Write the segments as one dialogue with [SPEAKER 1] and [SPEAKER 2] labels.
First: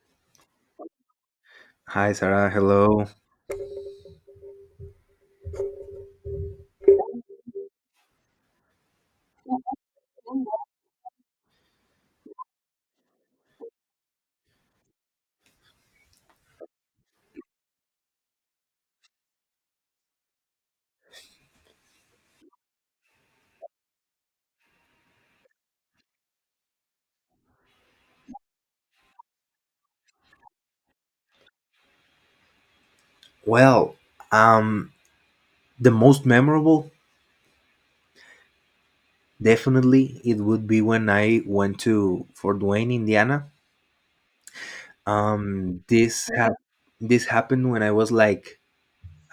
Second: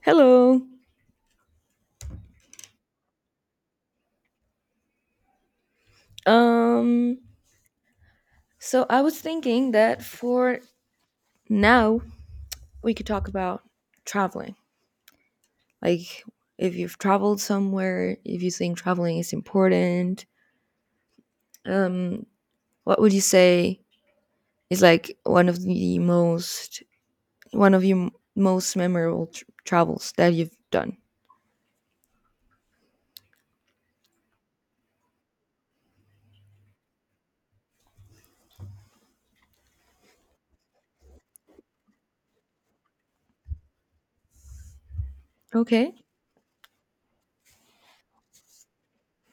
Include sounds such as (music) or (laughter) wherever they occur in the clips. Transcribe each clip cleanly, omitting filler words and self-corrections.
[SPEAKER 1] Hello.
[SPEAKER 2] Hi, Sarah. Hello.
[SPEAKER 1] Um, so I was thinking that for now we could talk about traveling. Like if you've traveled somewhere, if you think traveling is important, um, what would you say is like one of your most memorable travels that you've done?
[SPEAKER 2] Well, um, the most memorable, definitely, it would be when I went to Fort Wayne, Indiana. Um,
[SPEAKER 1] Okay.
[SPEAKER 2] this hap- this happened when I was like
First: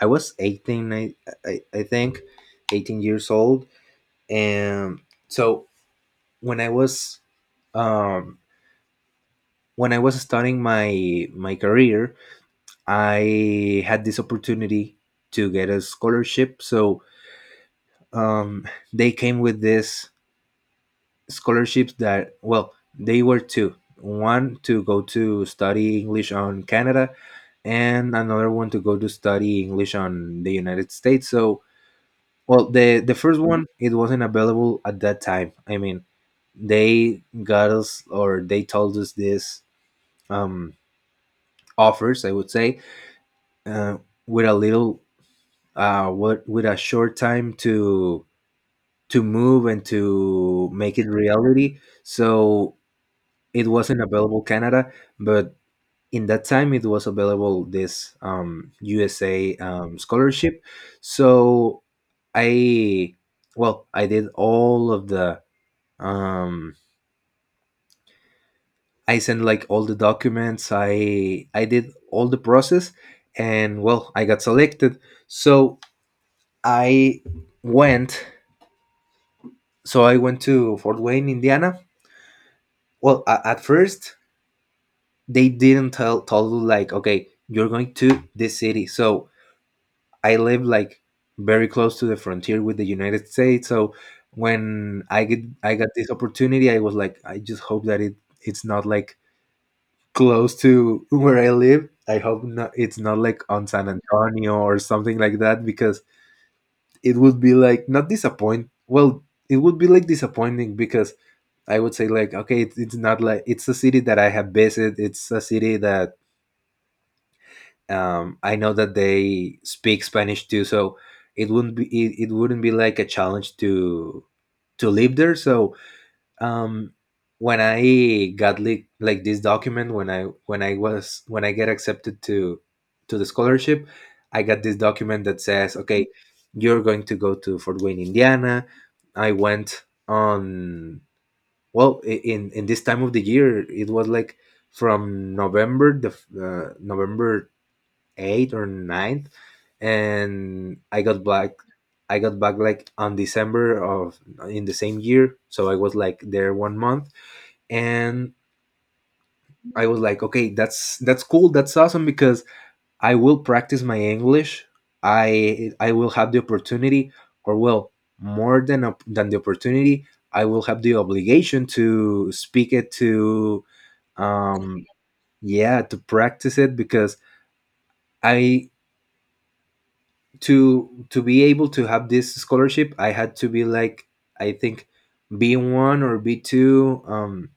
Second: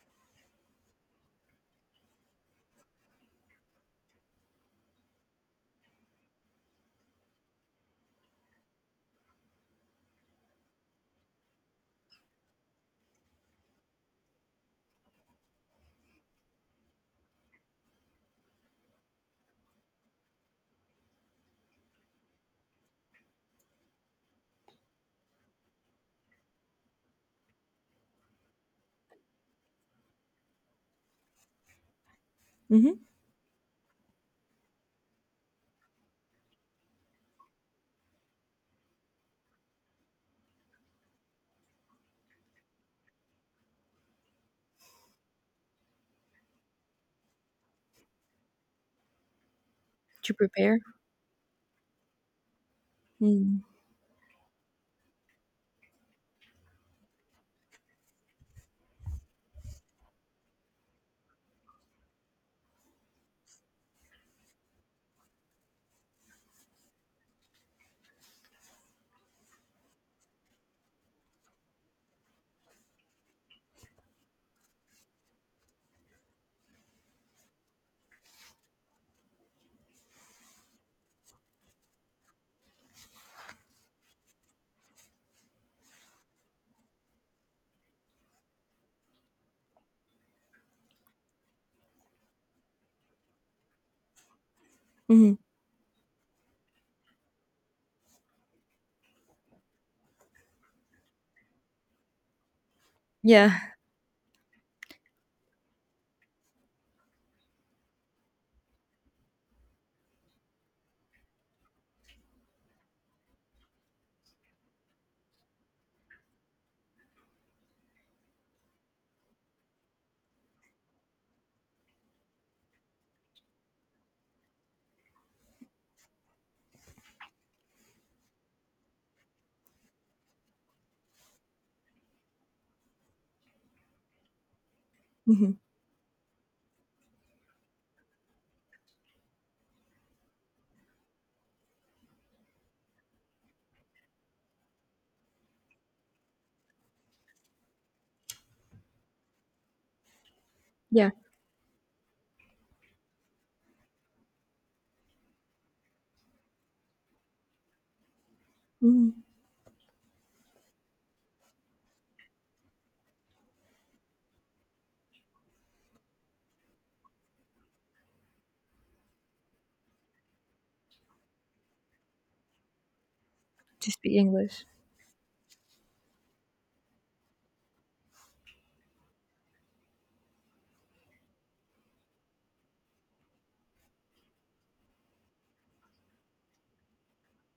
[SPEAKER 2] I was 18, I think, 18 years old, and so when I was um when I was starting my career, I had this opportunity to get a scholarship. So, um, they came with this scholarships that, well, they were two, one to go to study English on Canada, and another one to go to study English on the United States. So, well, the
[SPEAKER 1] Mhm.
[SPEAKER 2] the first one, it wasn't available at that time. I mean, they got us, or they told us this, um offers, I would say, uh, with a little, what with a short time to move and
[SPEAKER 1] To
[SPEAKER 2] to
[SPEAKER 1] prepare.
[SPEAKER 2] make it reality. So
[SPEAKER 1] Mm.
[SPEAKER 2] it wasn't available Canada, but in that time it was available this, USA, scholarship. So, I well, I did all of the um, I sent like all the documents. I did all the process, and, well, I got selected. So I went. I went to Fort Wayne, Indiana. Well, at first they didn't tell you, like, okay, you're going to this city. So I live like very close to the frontier with the United States. So when
[SPEAKER 1] Mhm.
[SPEAKER 2] I got this opportunity, I was like, I just hope that it's not like close to where I live. I hope not, it's not like on
[SPEAKER 1] Yeah.
[SPEAKER 2] San Antonio or something like that, because it would be like not disappoint. Well, it would be like disappointing, because I would say, like, okay, it's not like, it's a city that I have visited. It's a city that, I know that they speak Spanish too, so it wouldn't be, it wouldn't be like a challenge to live there. So, um, when I got like, this document, when I was when I get accepted to the scholarship, I got this document that
[SPEAKER 1] Mhm.
[SPEAKER 2] says, okay, you're going to go to Fort Wayne, Indiana. I went on, well, in this time of the year it was like from November November 8th or ninth, and
[SPEAKER 1] Yeah.
[SPEAKER 2] I got back like on December of in the same year, so I was like there one month, and
[SPEAKER 1] Mhm.
[SPEAKER 2] I was like, okay, that's cool, that's awesome, because I will practice my English. I will have the opportunity, or, well, more than the opportunity, I will have the obligation to speak it to,
[SPEAKER 1] To speak English.
[SPEAKER 2] um, yeah, to practice it, because I to be able to have this scholarship I had to be like, I think, B1 or B2,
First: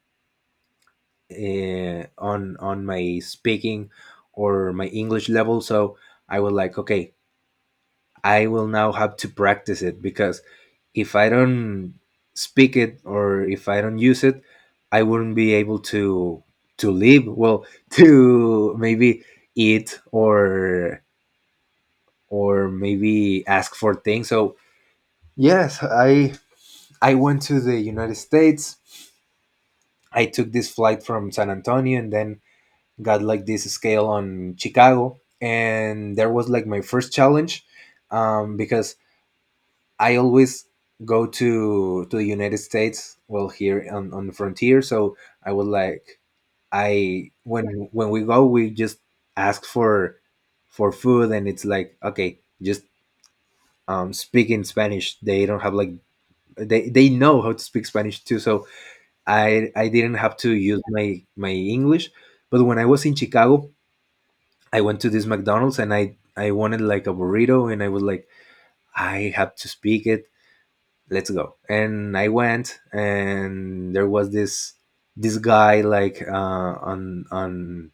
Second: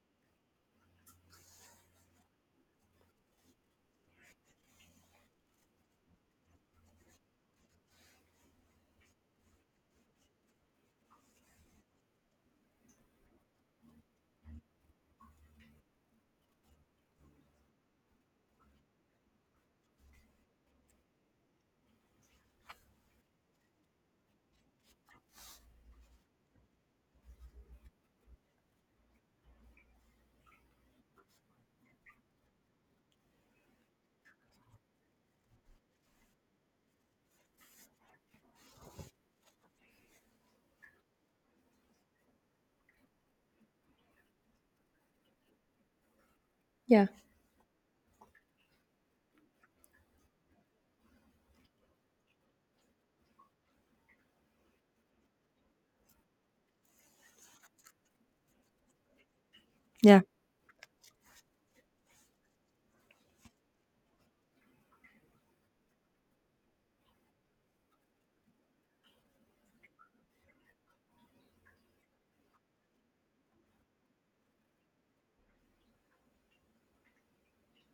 [SPEAKER 2] on my speaking or my English level. So I was like, okay, I will now have to practice it, because if I don't speak it, or if I don't use it, I wouldn't be able to live, well, (laughs) to maybe eat, or maybe ask for things. So, yes, I went to the United States. I took this flight from San Antonio and then got like this scale on Chicago. And there was like my first challenge, because I always go to the United States. Well, here on the frontier. So I was like,
[SPEAKER 1] Yeah.
[SPEAKER 2] I when we go, we just ask for food, and it's like, okay, just, speak in Spanish. They don't have like, they know how to speak Spanish too. So I didn't
[SPEAKER 1] Yeah.
[SPEAKER 2] have to use my English. But when I was in Chicago, I went to this McDonald's, and I wanted like a burrito, and I was like, I have to speak it. Let's go. And I went, and there was this guy like, on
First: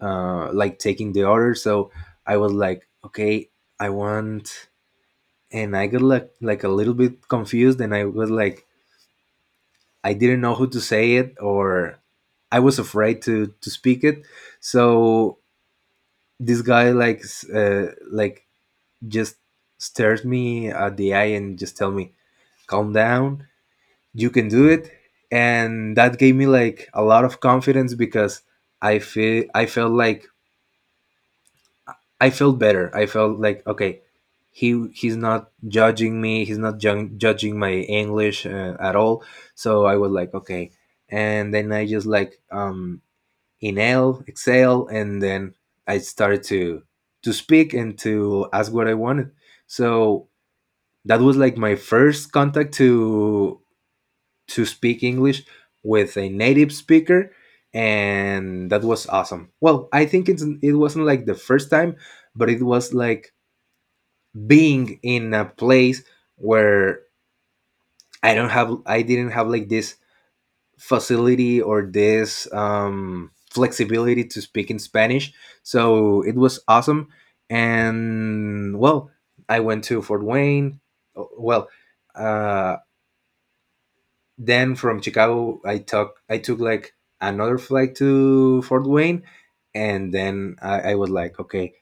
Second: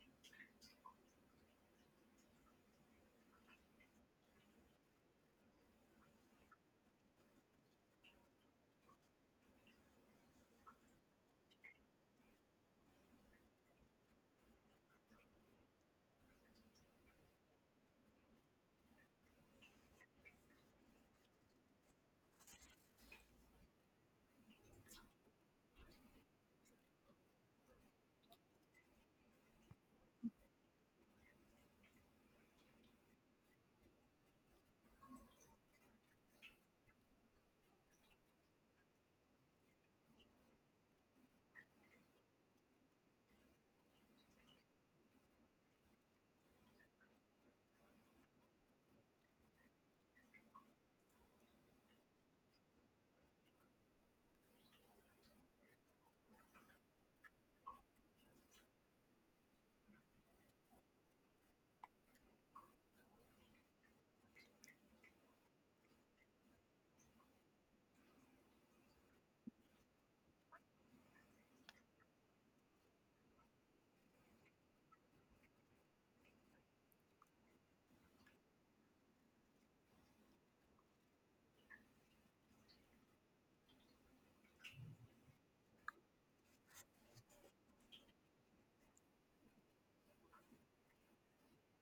[SPEAKER 2] like taking the order. So I was like, okay, I want, and I got like, a little bit confused, and I was like, I didn't know who to say it, or I was afraid to speak it. So this guy, like, like just stared me at the eye and just tell me, "Calm down, you can do it." And that gave me like a lot of confidence, because I felt like I felt better. I felt like, okay, he's not judging me. He's not judging my English, at all. So I was like, okay. And then I just, like, inhale, exhale, and then I started to speak and to ask what I wanted. So that was like my first contact to speak English with a native speaker, and that was awesome. Well, I think it wasn't like the first time, but it was like being in a place where I don't have, I didn't have like this facility or this, flexibility to speak in Spanish. So it was awesome. And, well, I went to Fort Wayne. Oh, well, uh, then from Chicago, I took like another flight to Fort Wayne, and then I was like, okay,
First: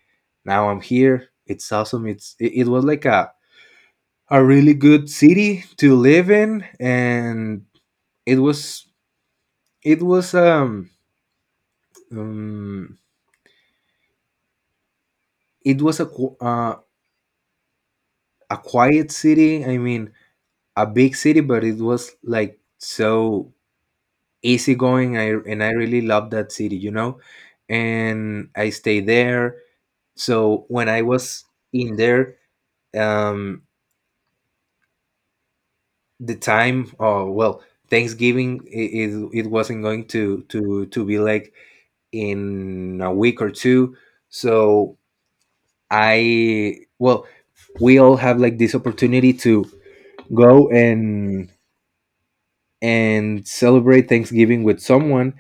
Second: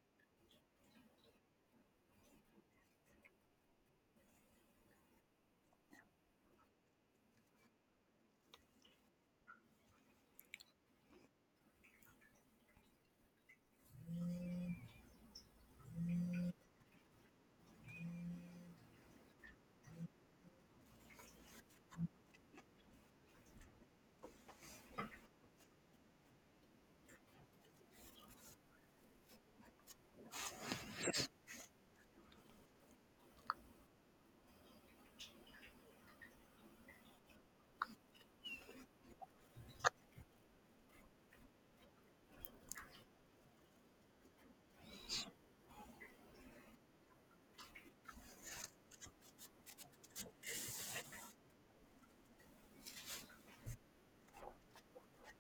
[SPEAKER 2] now I'm here. It's awesome. It was like a really good city to live in, and it was it was um Um, it was a quiet city. I mean, a big city, but it was like so easygoing. I really loved that city. And I stayed there. So when I was in there, um, the time, oh, well, Thanksgiving, it wasn't going to be like in a week or two. So, I well, we all have like this opportunity to go and celebrate Thanksgiving with someone,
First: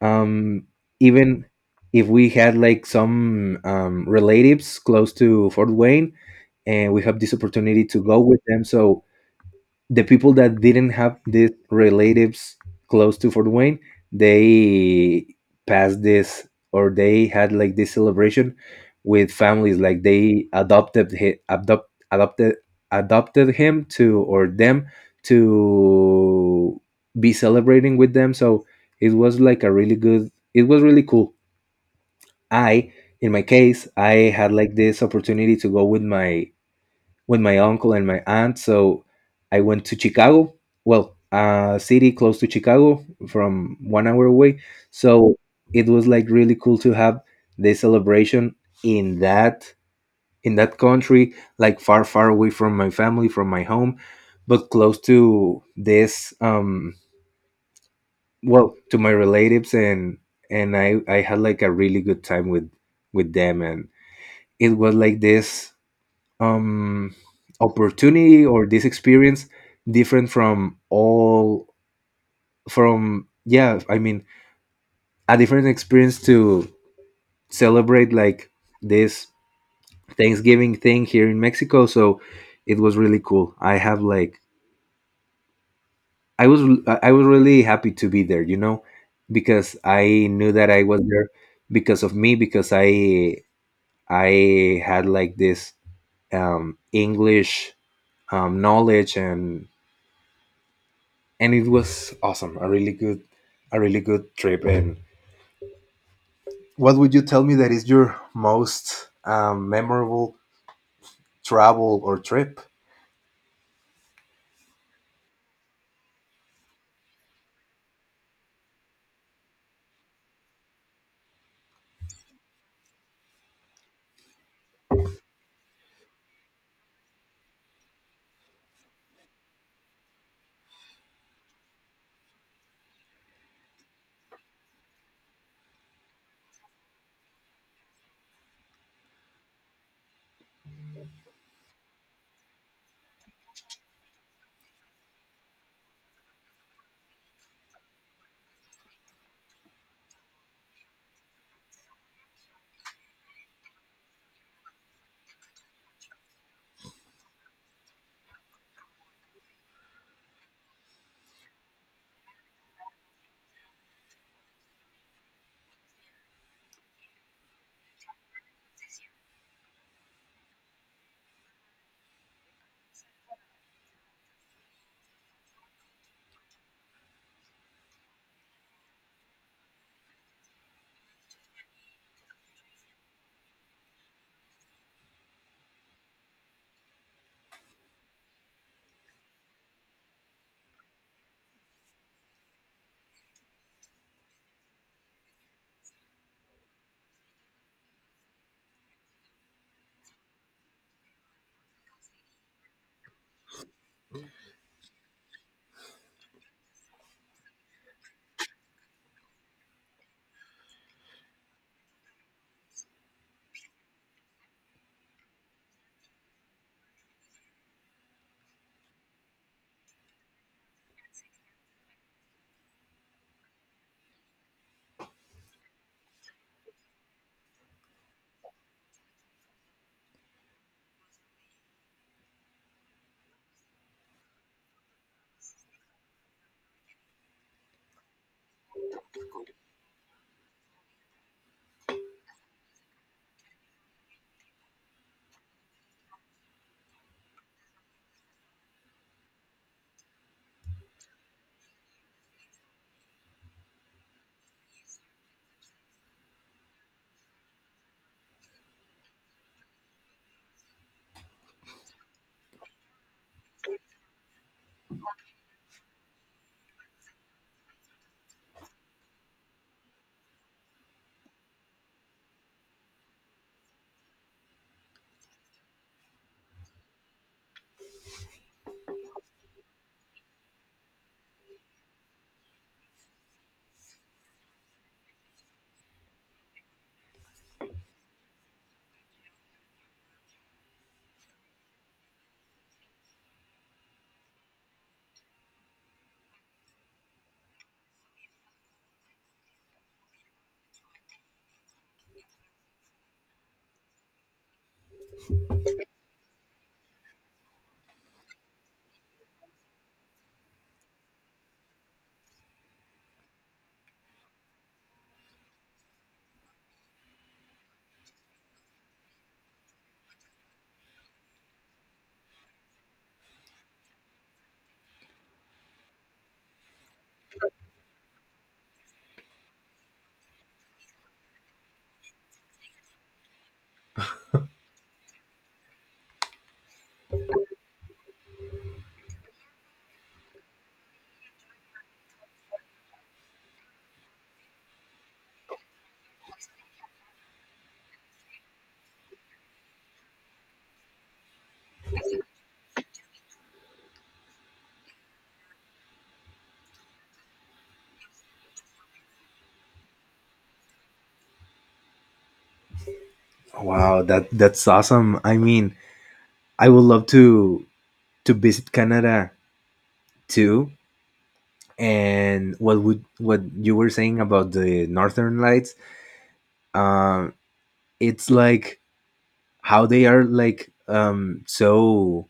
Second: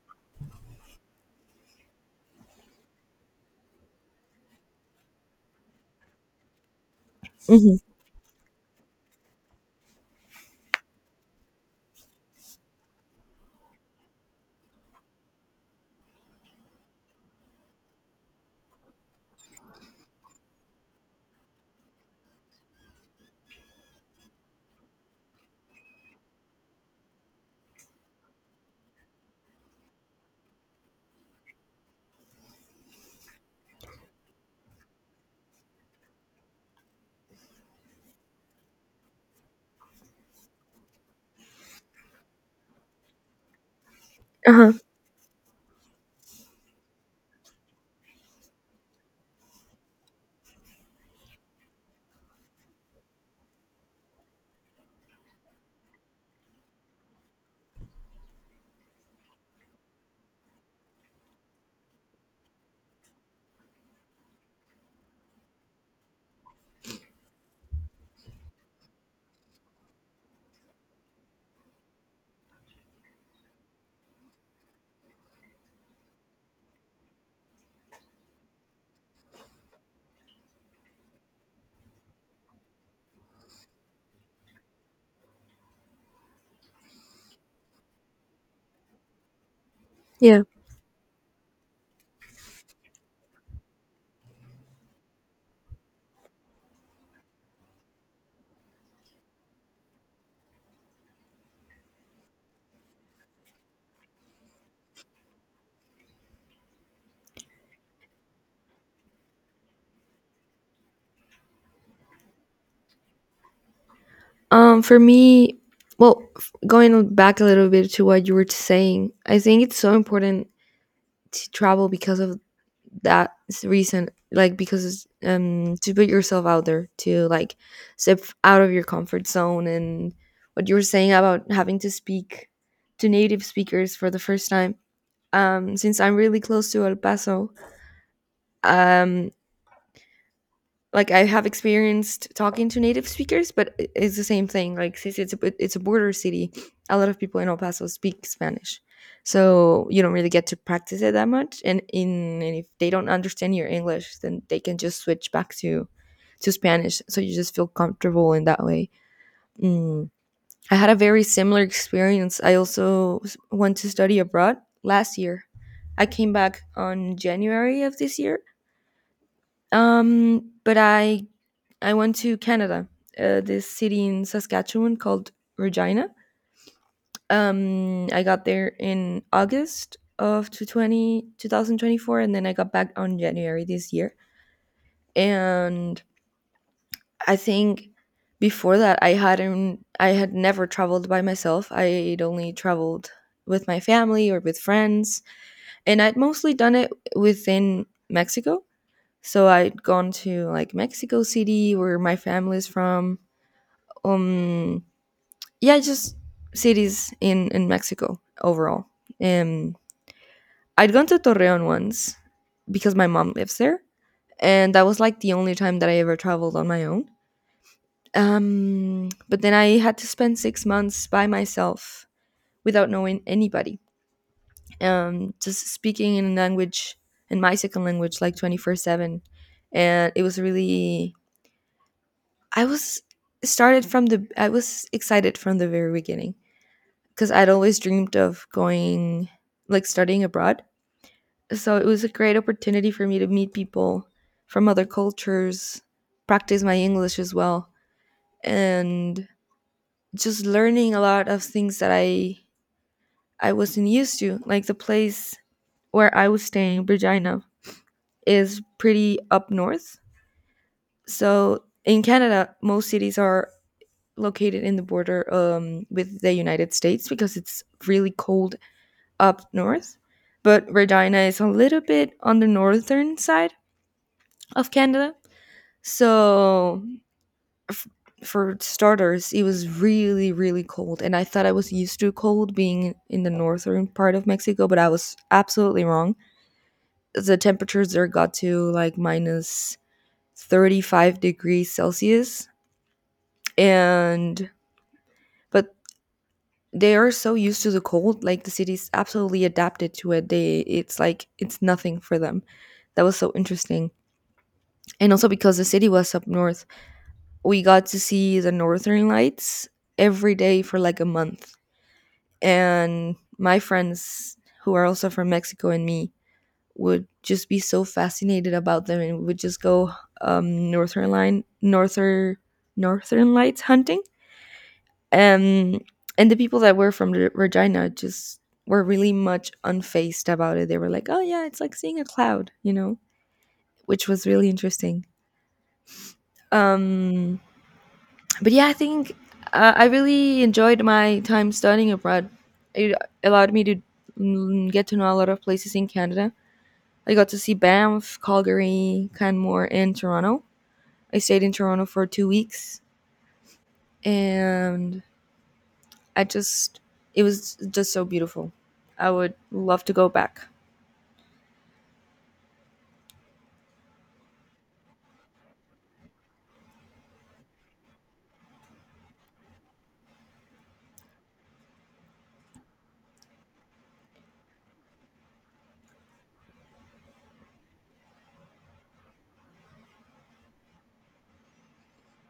[SPEAKER 2] um, even if we had like some, relatives close to Fort Wayne, and we have this
[SPEAKER 1] Mhm.
[SPEAKER 2] opportunity to go with them. So the people that didn't have these relatives close to Fort Wayne, they passed this, or they had like this celebration with families. Like they adopted hi- adopt adopted adopted him to or them to be celebrating with them. So it was like a really good. It was really cool. I, in my case, I had like this opportunity to go with my uncle and my aunt. So I went to Chicago. Well, a city close to Chicago from one hour away.
[SPEAKER 1] Uh-huh.
[SPEAKER 2] So it was like really cool to have this celebration in that in that country, like far, far away from my family, from my home, but close to this, well, to my relatives, and I had like a really good time with them. And it was like this, um, opportunity, or this experience different from all from yeah, I mean, a different experience to celebrate like this Thanksgiving thing here in Mexico. So it was really cool. I have like i was I was really happy to be there, because I
[SPEAKER 1] Yeah.
[SPEAKER 2] knew that I was there because of me, because I had like this, English, knowledge, and it was awesome. A really good trip. And what would you tell me that is your most, memorable travel or trip?
[SPEAKER 1] For me, well, going back a little bit to what you were saying, I think it's so important to travel because of that reason, like because it's, to put yourself out there, to like step out of your comfort zone, and what you were saying about having to speak to native speakers for the first time. Since I'm really close to El Paso, um, like I have experienced talking to native speakers, but it's the same thing. Like since it's it's a border city, a lot of people in El Paso speak Spanish, so you don't really get to practice it that much. And if they don't understand your English, then they can just switch back to Spanish, so you just feel comfortable in that way. Mm. I had a very similar experience. I also went to study abroad last year. I came back on January of this year, but I went to Canada, this city in Saskatchewan called Regina. I got there in August of 2020, and then I got back on January this year. And I think before that, I had never traveled by myself. I'd only traveled with my family or with friends, and I'd mostly done it within Mexico. So I'd gone to like Mexico City, where my family's from. Um, yeah, just cities in Mexico overall. Um, I'd gone to Torreon once because my mom lives there, and that was like the only time that I ever traveled on my own. But then I had to spend 6 months by myself without knowing anybody, just speaking in my second language like 24/7, and it was really I was started from the I was excited from the very beginning because I'd always dreamed of going, like studying abroad. So it was a great opportunity for me to meet people from other cultures, practice my English as well, and just learning a lot of things that I wasn't used to. Like the place where I was staying, Regina, is pretty up north. So in Canada, most cities are located in the border with the United States because it's really cold up north, but Regina is a little bit on the northern side of Canada. So, f- for starters, it was really, really cold. And I thought I was used to cold being in the northern part of Mexico, but I was absolutely wrong. The temperatures there got to like minus 35 degrees Celsius. And, but they are so used to the cold, like the city's absolutely adapted to it. It's like, it's nothing for them. That was so interesting. And also because the city was up north, we got to see the northern lights every day for like a month. And my friends who are also from Mexico and me would just be so fascinated about them and would just go northern line northern northern lights hunting, um, and the people that were from Regina just were really much unfazed about it. They were like, oh yeah, it's like seeing a cloud, you know, which was really interesting. um but yeah, I think, I really enjoyed my time studying abroad. It allowed me to, mm, get to know a lot of places in Canada. I got to see Banff, Calgary, Canmore, and Toronto. I stayed in Toronto for 2 weeks, and I just, it was just so beautiful. I would love to go back.
[SPEAKER 2] Wow, that's awesome. I mean, I would love to visit Canada too. And what you were saying about the Northern Lights? Um, it's like how they are like, so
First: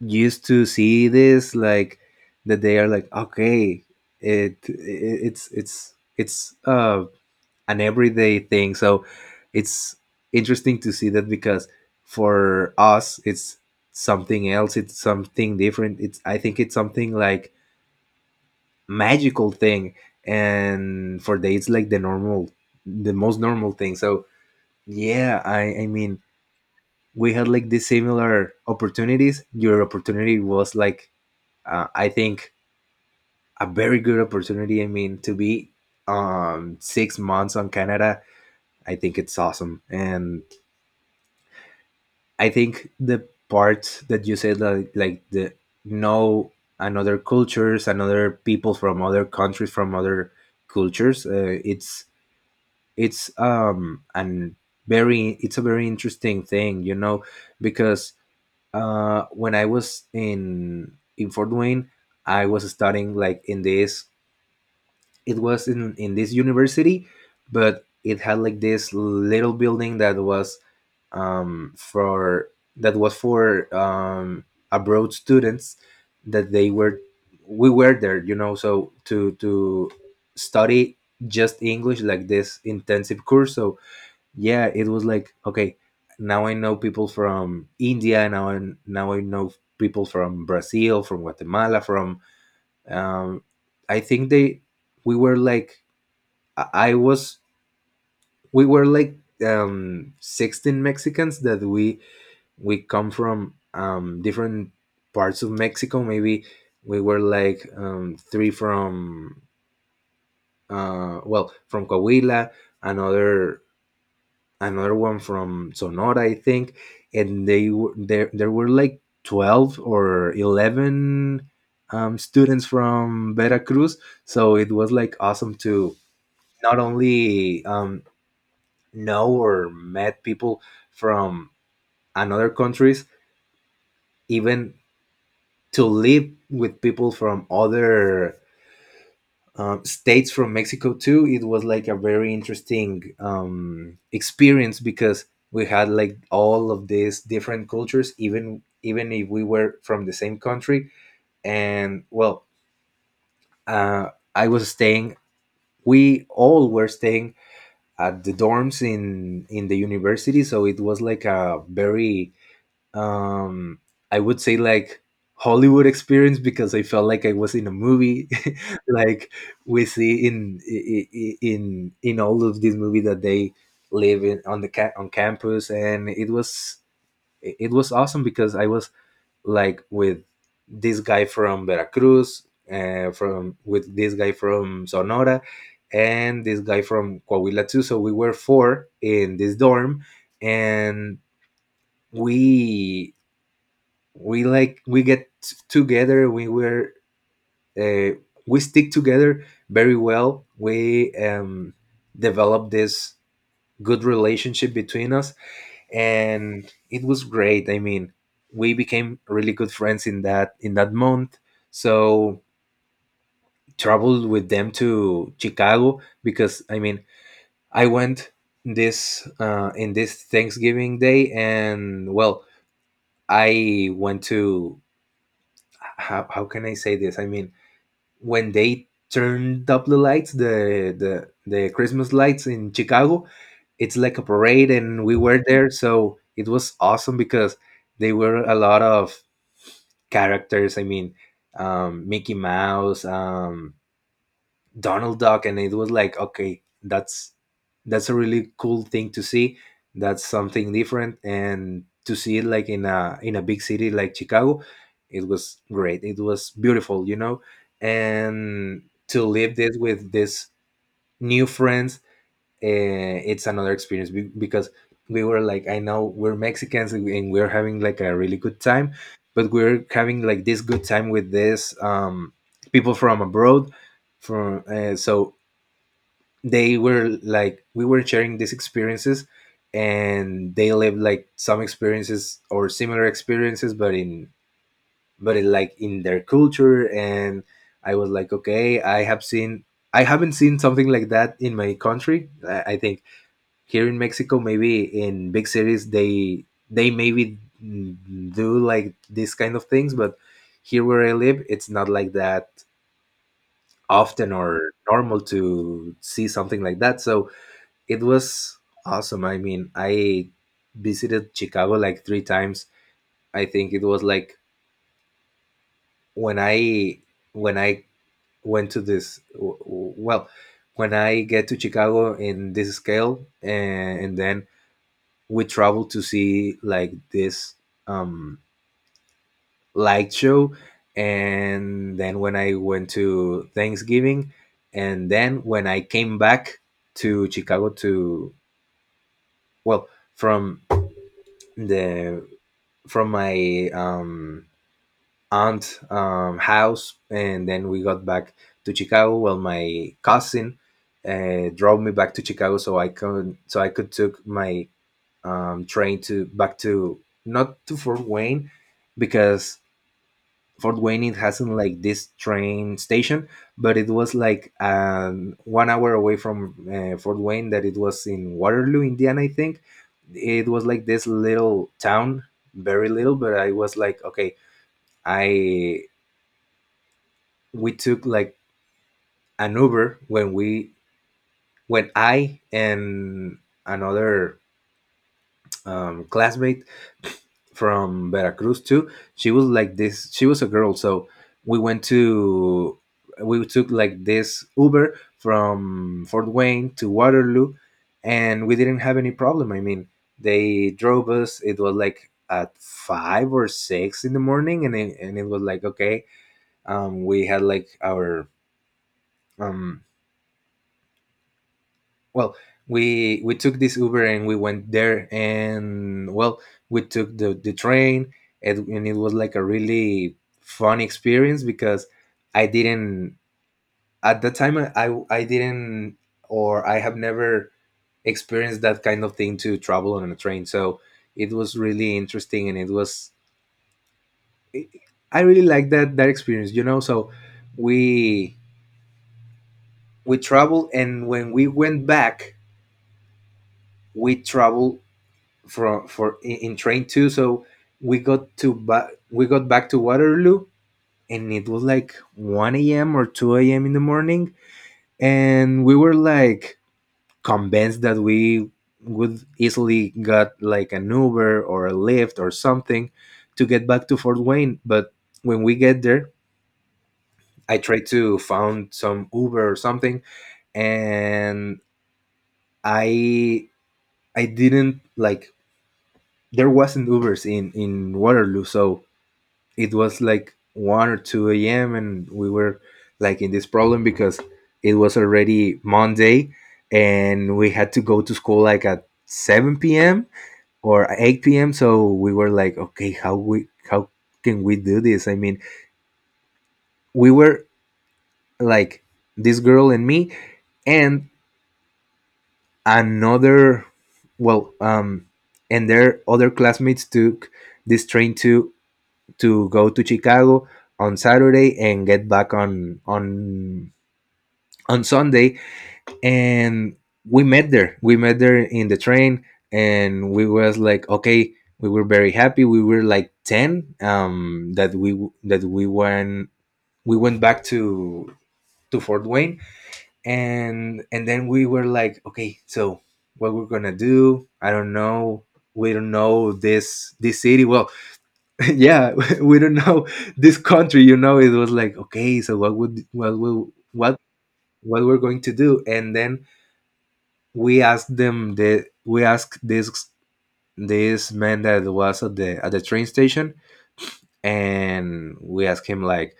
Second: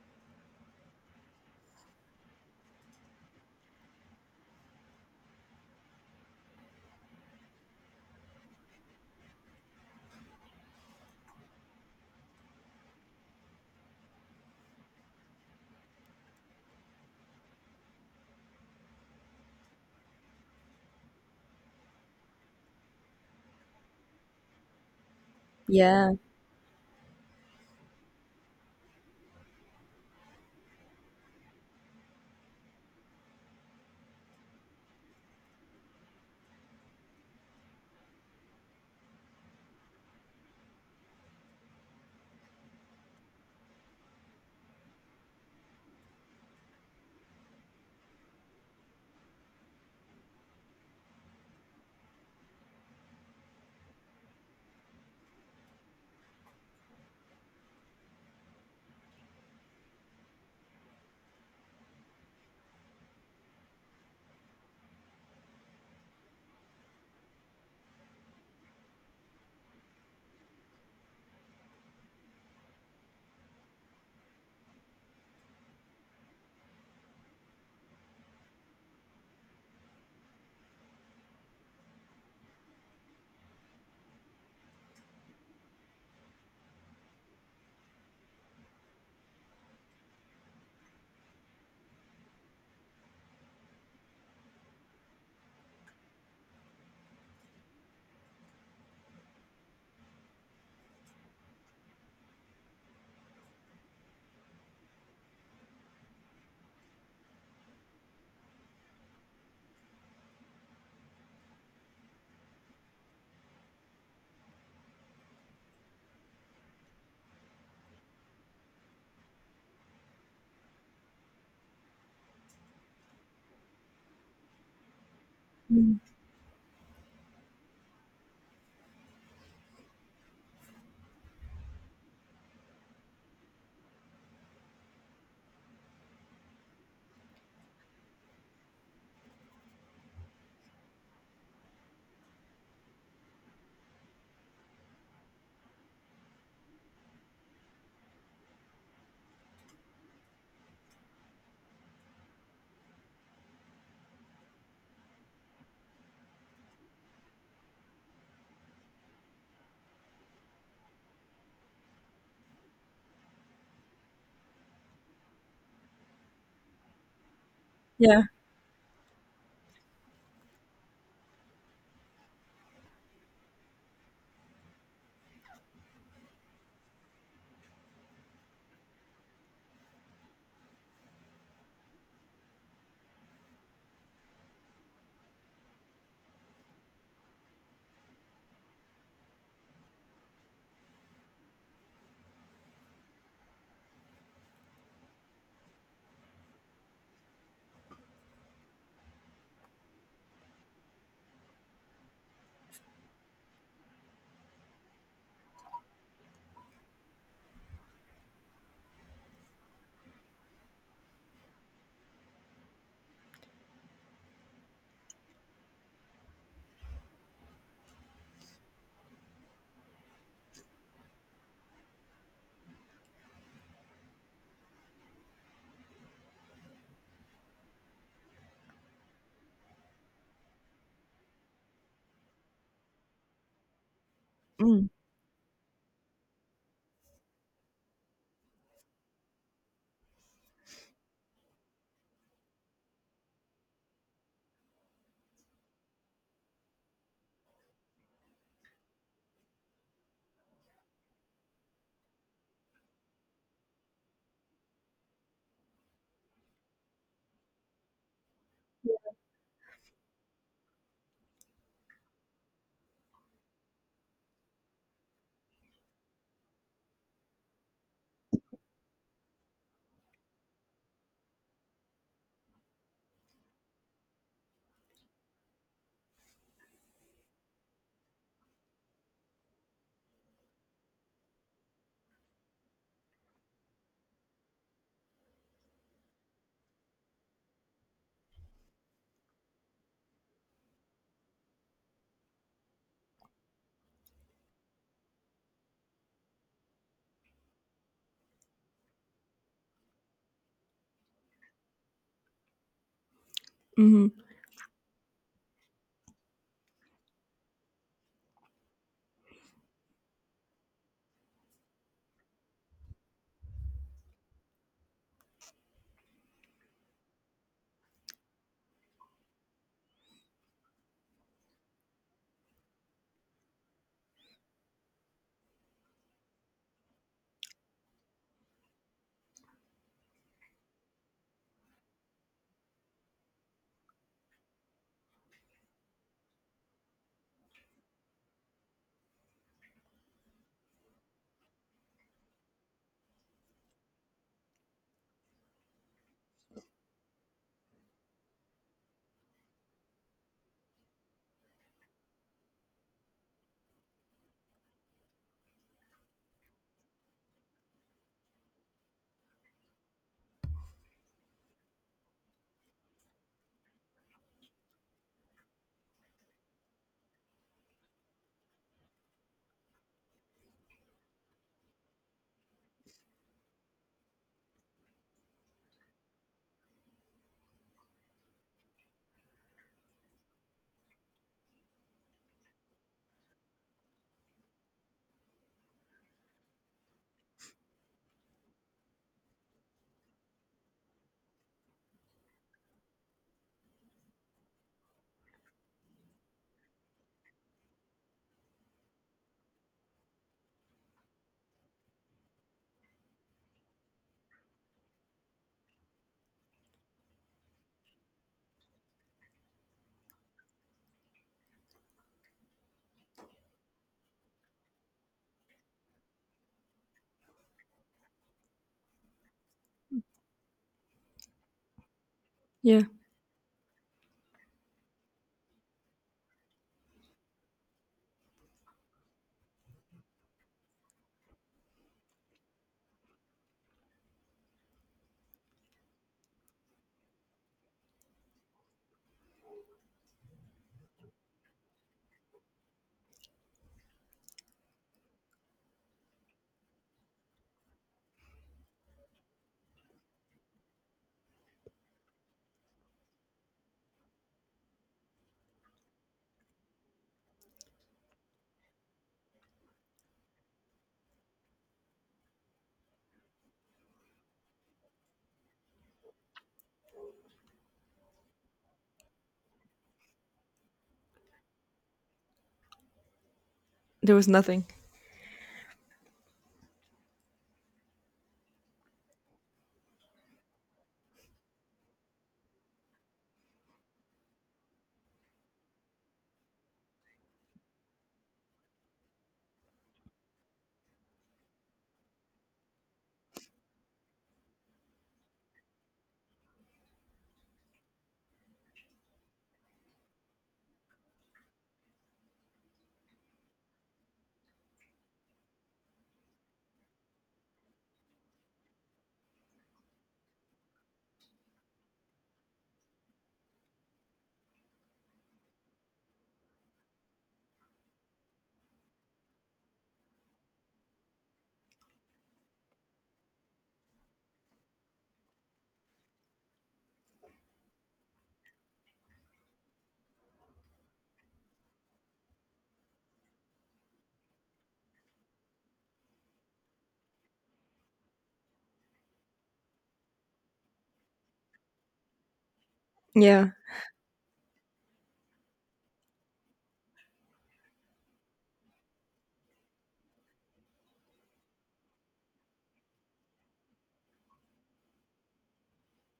[SPEAKER 2] used to see this like that they are like, okay, it it's an everyday thing. So it's interesting to see that, because for us, it's something else, it's something different, it's I think it's something like magical thing. And for they, it's like the most normal thing. So, yeah, I
[SPEAKER 1] Yeah.
[SPEAKER 2] mean, we had like the similar opportunities. Your opportunity was like, I think, a very good opportunity. I mean, to be, 6 months on Canada, I think it's awesome. And I think the part that you said like the know another cultures, another people from other countries, from other cultures, it's um and it's a very interesting thing, you know, because when I was in Fort Wayne. I was studying like in this, it was in this university, but it had like this little building that was for, that was for abroad students that they were, we were there, you know, so to study just English like this intensive course. So yeah, it was like okay, now I know people from India, now I, now I know people from Brazil, from Guatemala, from um I think they, we were like, I was, we were like 16 Mexicans that we come from different parts of Mexico. Maybe we were like three from well, from Coahuila, another, another one from Sonora, I think, and they were there, there were like 12 or 11 students from Veracruz. So it was like awesome to
[SPEAKER 1] Mm.
[SPEAKER 2] not only know or met people from another countries, even to live with people from other states from Mexico too. It was like a very interesting experience because we had like all of these different cultures, even if we were from the same country. And well, I was staying. We all were staying at the dorms in the university, so it was like a very um I would say like Hollywood experience, because I felt like I was in a
[SPEAKER 1] Yeah.
[SPEAKER 2] movie (laughs) like we see in in all of these movies, that they live in on the on campus. And it was, it was awesome because I was like with this guy from Veracruz, from with this guy from Sonora, and this guy from Coahuila too, so we were four in this dorm. And we, we get together, we were, uh, we stick together very well. We developed this good relationship between us, and it was great. I mean, we became really good friends in that, in that month. So, traveled with them to Chicago, because I mean, I went this, in this Thanksgiving day. And well, I went to, how can I say this, I mean, when they turned up the lights, the Christmas lights in Chicago, it's like a parade,
[SPEAKER 1] Mm.
[SPEAKER 2] and we were there. So it was awesome because they were a lot of characters. I mean, Mickey Mouse, Donald Duck, and it was like, okay, that's a really cool thing to see. That's something different, and to see it like in a, in a big city like Chicago, it was great. It was beautiful, you know, and to live this with these new friends, it's another experience, because we were like, I know we're Mexicans and we're having like a really good time, but we're having like this good time with this people from abroad, from so they were like, we were sharing these experiences, and they lived like some experiences or similar experiences, but in, but in, like in their culture. And I was like, okay, I have seen, I haven't seen something like that in my country. I think here in Mexico, maybe in big cities, they maybe do like these kind of things, but here where I live it's not like that
[SPEAKER 1] Hmm.
[SPEAKER 2] often or normal to see something like that. So it was awesome. I mean, I visited Chicago like three times. I think it was like when I, when I went to this well, when I get to Chicago in this scale, and then we travel to see like this um light show, and then when I went to Thanksgiving, and then when I came back to Chicago to, well, from, the, from my aunt house, and then we got back to Chicago. Well, my cousin drove me back to Chicago, so I could, so I could took my train to back to, not to Fort Wayne, because Fort Wayne, it hasn't like this train station. But it was like 1 hour away from Fort Wayne, that it was in Waterloo, Indiana, I think. It was like this little town, very little, but I was like, okay, I, we took like an Uber when we, when I and another classmate from Veracruz too. She was like this, she was a girl. So we went to, we took like this Uber from Fort Wayne to Waterloo, and we didn't have any problem. I mean, they drove us. It was like at 5 or 6 in the morning, and it was like okay. We had like our um well, we took this Uber, and we went there. And well, we took the train, and it was like a really fun experience, because I
[SPEAKER 1] Yeah.
[SPEAKER 2] didn't, at the time, I I didn't, or I have never experienced that kind of thing, to travel on a train. So it was really interesting, and it was, I really like that experience, you know. So we we traveled, and when we went back, we traveled from for in train two. So we got to we got back to Waterloo, and it was like one a.m. or two a.m. in the morning, and we were like convinced that we would easily got like an Uber or a Lyft or something to get back to Fort Wayne. But when we get there, I tried to found some Uber or something, and I
[SPEAKER 1] There
[SPEAKER 2] I
[SPEAKER 1] was nothing.
[SPEAKER 2] didn't like, there wasn't Ubers in Waterloo. So it was like 1 or 2 a.m, and we were like in this problem, because it was already Monday, and we had to go to school like at 7 p.m or 8 p.m. So we were like, okay, how we, how can we do this? I mean, we were like this girl and me, and another, well, and their other classmates took this train to go to Chicago on Saturday and get back on on Sunday. And we met there. We met there in the train, and we was like, okay, we were very happy. We were like 10 that we, that we went, we went back to Fort Wayne. And then we were like, okay, so what we're gonna do? I don't know. We don't know this, this city. Well, (laughs) yeah (laughs) we don't know this country, you know. It was like okay, so what would, what
[SPEAKER 1] Yeah.
[SPEAKER 2] will what we're going to do? And then we asked them the, we asked this, this man that was at the, at the train station, and we asked him like,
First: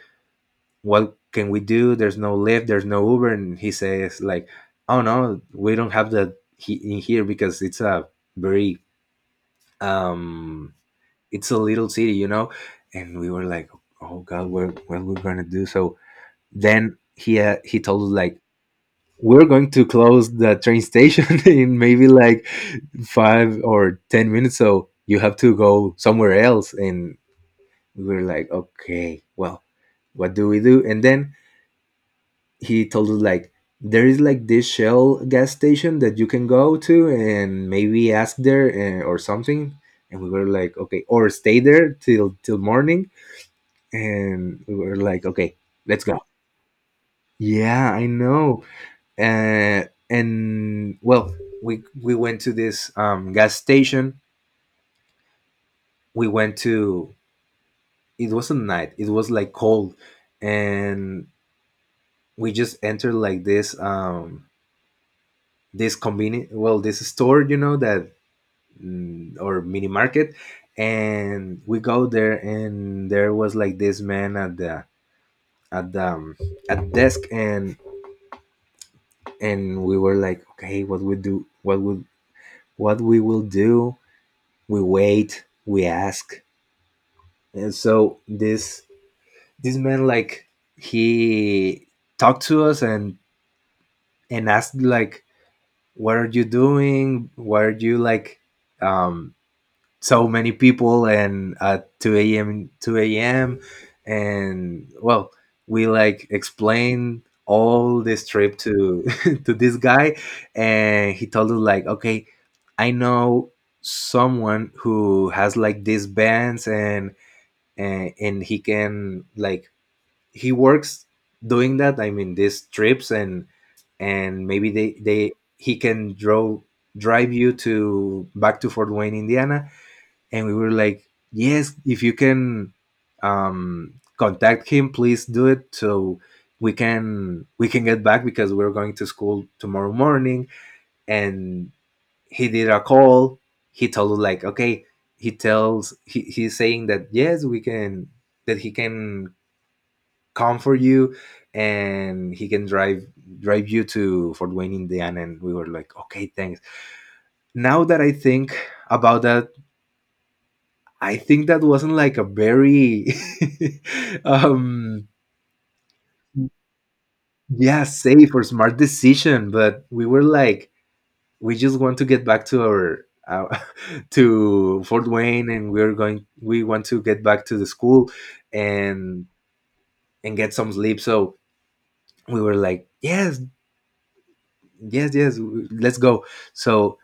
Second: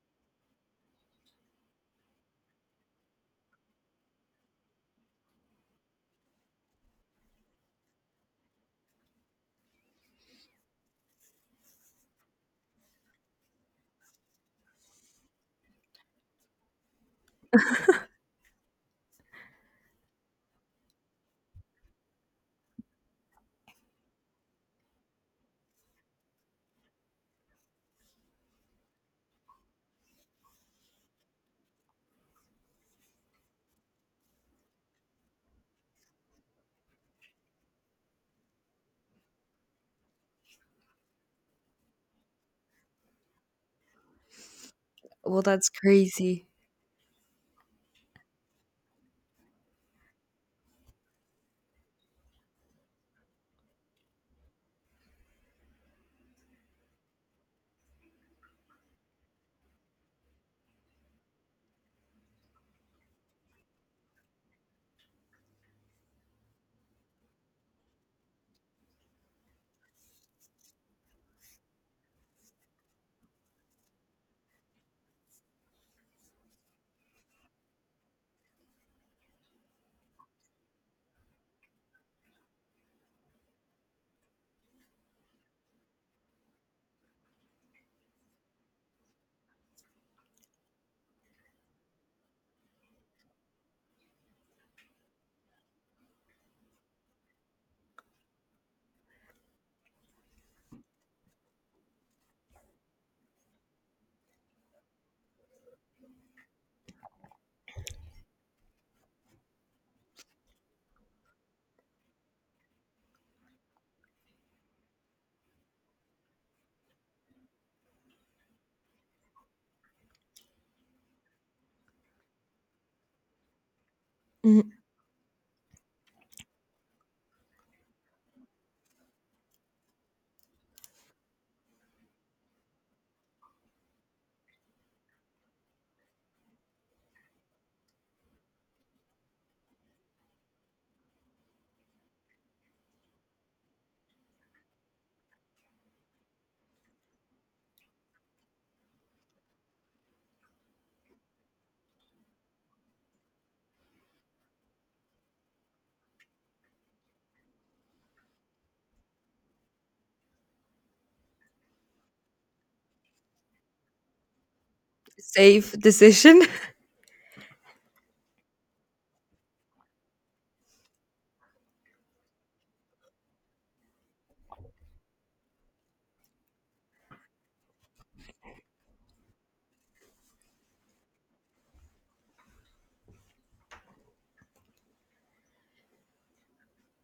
[SPEAKER 2] what can we do? There's no lift there's no Uber. And he says like, oh no, we don't have that in here because it's a very um it's a little city, you know? And we were like, oh God, what we're going to do? So then he told us like, we're going to close the train station (laughs) in maybe like five or 10 minutes. So you have to go somewhere else. And we were like, okay, well, what do we do? And then he told us like, there is like this Shell gas station that you can go to, and maybe ask there or something. And we were like, okay, or stay there till morning. And we were like,
[SPEAKER 1] Well,
[SPEAKER 2] okay,
[SPEAKER 1] that's
[SPEAKER 2] let's go.
[SPEAKER 1] crazy.
[SPEAKER 2] Yeah, I know. Uh, and well, we went to this gas station. We went to. It wasn't night. It was like cold, and we just entered like this this convenient, well, this store, you know, that or mini market. And we go there, and there was like this man at the, at the at desk. And we were like okay what we do, what would, what we will do, we wait we ask. And so this man like, he talked to us and asked like, what are you doing? What are you like um so many people and at 2 a.m, 2 a.m? And well, we like explained all this trip to (laughs) to this guy. And he told us like, okay, I know someone who has like these bands, and and he can like, he works doing that. I mean, these trips. And maybe
[SPEAKER 1] Mhm.
[SPEAKER 2] they he can draw drive you to back to Fort Wayne, Indiana. And we were like, yes, if you can um contact him, please do it so we can, we can get back, because we're going to school tomorrow morning. And he did a call. He told us like, okay, he tells, he's saying that yes we can, that he can come for you, and he can drive, drive you to Fort Wayne, Indiana. And we were like, okay, thanks. Now that I think about that, I think that wasn't like a very (laughs) um
[SPEAKER 1] Safe decision. (laughs)
[SPEAKER 2] yeah, safe or smart decision. But we were like, we just want to get back to our (laughs) to Fort Wayne, and we're going, we want to get back to the school, and and get some sleep. So we were like, "Yes, yes, yes, let's go." So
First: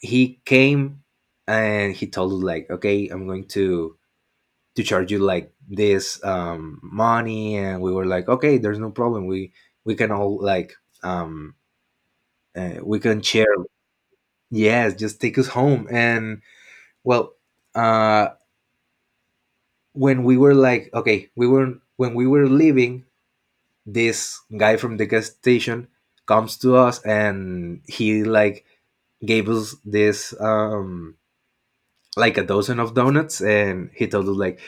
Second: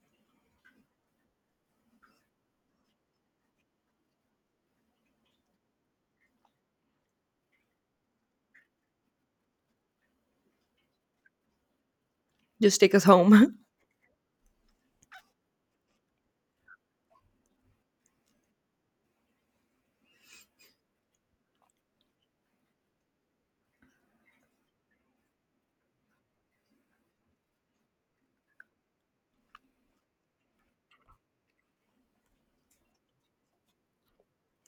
[SPEAKER 2] he came and he told us like, "Okay, I'm going to charge you like this money." And we were like, okay, there's no problem, we can all like um,
[SPEAKER 1] Just take
[SPEAKER 2] we
[SPEAKER 1] us
[SPEAKER 2] can share.
[SPEAKER 1] home.
[SPEAKER 2] Yes, just take us home. And well, uh, when we were like, okay, we were, when we were leaving, this guy from the gas station comes to us and he like gave us this like a dozen of donuts. And he told us like,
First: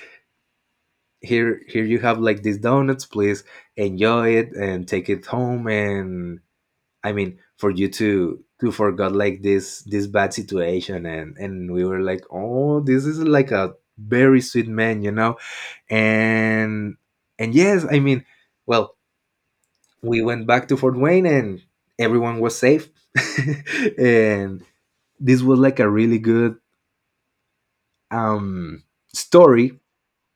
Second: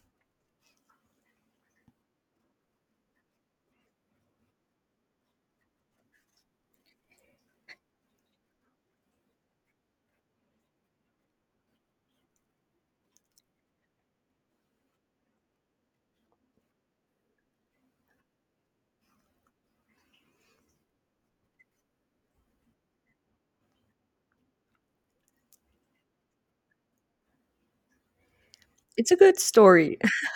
[SPEAKER 2] here, here you have like these donuts, please enjoy it and take it home. And I mean, for you to forgot like this bad situation. And we were like, oh, this is like a very sweet man. and and yes, I mean, well, we went back to Fort Wayne and everyone was safe. (laughs) And this was like a really good um
[SPEAKER 1] It's a good
[SPEAKER 2] story.
[SPEAKER 1] story. (laughs)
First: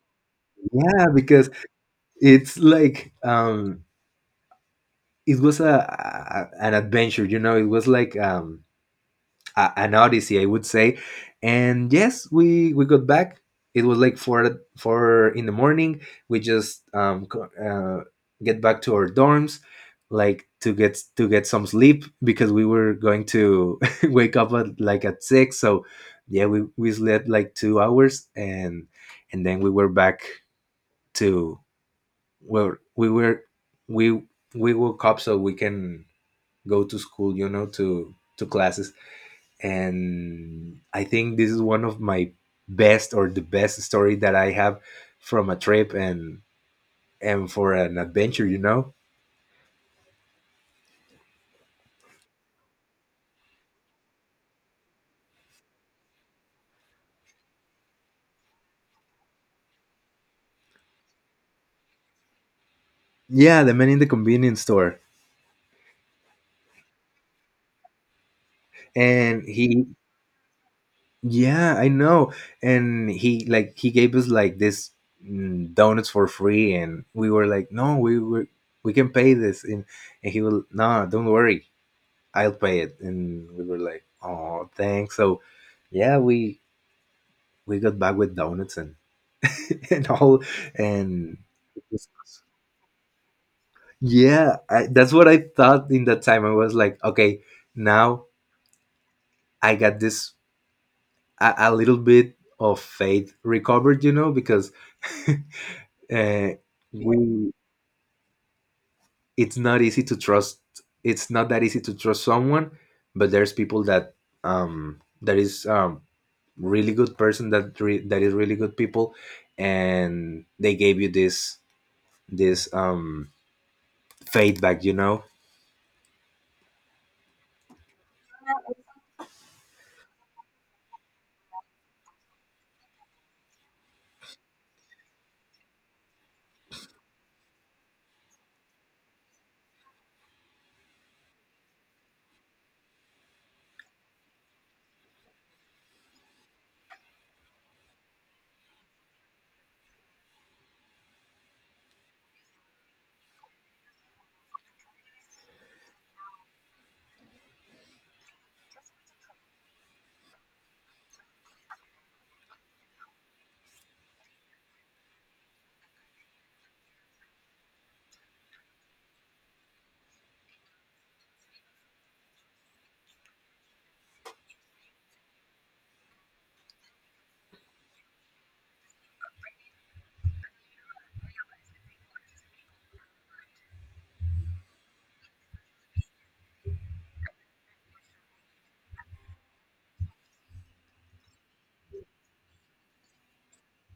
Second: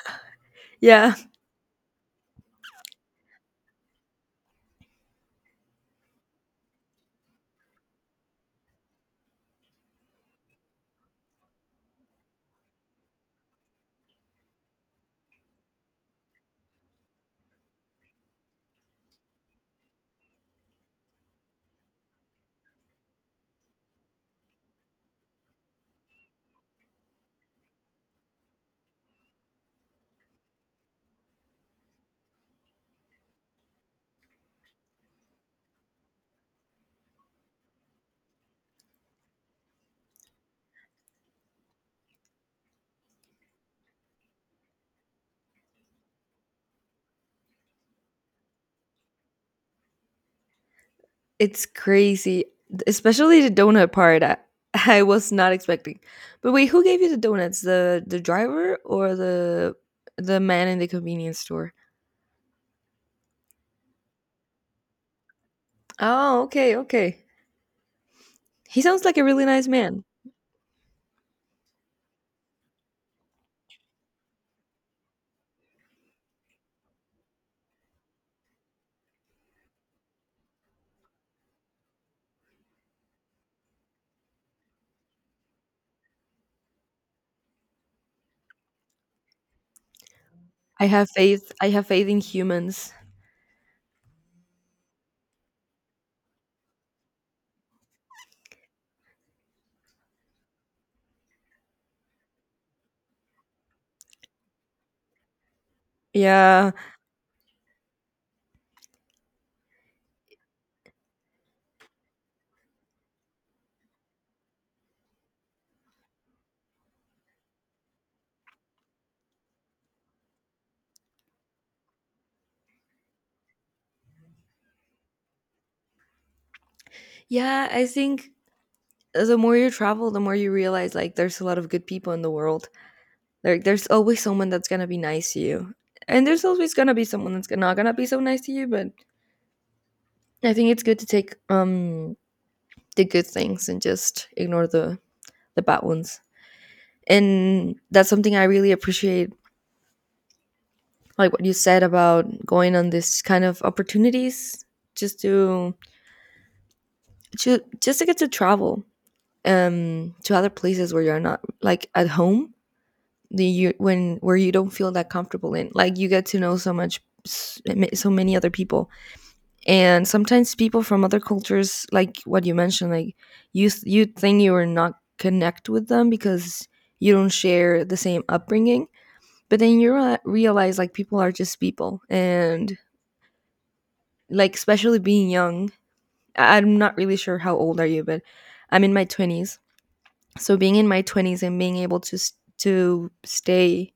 [SPEAKER 2] Yeah,
[SPEAKER 1] Yeah,
[SPEAKER 2] because it's like, it was a an adventure, you know. It was like, an odyssey I would say. And yes, we got back. It was like four in the morning. We just get back to our dorms, like to get some sleep, because we were going to (laughs) wake up at like at six. So yeah, we slept like 2 hours. And then we were back to where we were. We we woke up so we can go to school, you know, to classes. And I think this is one of my best, or the best story that I have from a trip. And for an adventure, you know.
[SPEAKER 1] it's crazy, especially the donut part. (laughs) I was not expecting. But wait, who gave you the donuts? The driver or the man in the convenience store?
[SPEAKER 2] Yeah, the man in the convenience store.
[SPEAKER 1] Oh, okay, okay. He sounds like a really
[SPEAKER 2] And
[SPEAKER 1] nice
[SPEAKER 2] he
[SPEAKER 1] man.
[SPEAKER 2] Yeah, I know. And he like, he gave us like this, donuts for free, and we were like, no, we were, we can pay this. And and he will, no, don't worry, I'll pay it. And we were like, oh, thanks. So yeah, we got back with donuts and (laughs) and all.
[SPEAKER 1] I have
[SPEAKER 2] And
[SPEAKER 1] faith. I
[SPEAKER 2] it
[SPEAKER 1] have faith in humans.
[SPEAKER 2] yeah, that's what I thought in that time. I was like, okay, now I got this, a little bit of faith recovered, you know, because (laughs) uh,
[SPEAKER 1] Yeah.
[SPEAKER 2] we, it's not easy to trust. It's not that easy to trust someone, but there's people that that is really good person, that that is really good people. And they gave you this this fade back, you know.
[SPEAKER 1] Yeah, I think the more you travel, the more you realize like there's a lot of good people in the world. There's always someone that's going to be nice to you. And there's always going to be someone that's not going to be so nice to you, but I think it's good to take the good things and just ignore the bad ones. And that's something I really appreciate, like what you said about going on this kind of opportunities just to just to get to travel to other places where you're not like at home, the you when where you don't feel that comfortable in, like, you get to know so much, so many other people, and sometimes people from other cultures, like what you mentioned. Like you think you are not connect with them because you don't share the same upbringing, but then you realize like people are just people. And like, especially being young, I'm not really sure how old are you, but I'm in my 20s, so being in my 20s and being able to to stay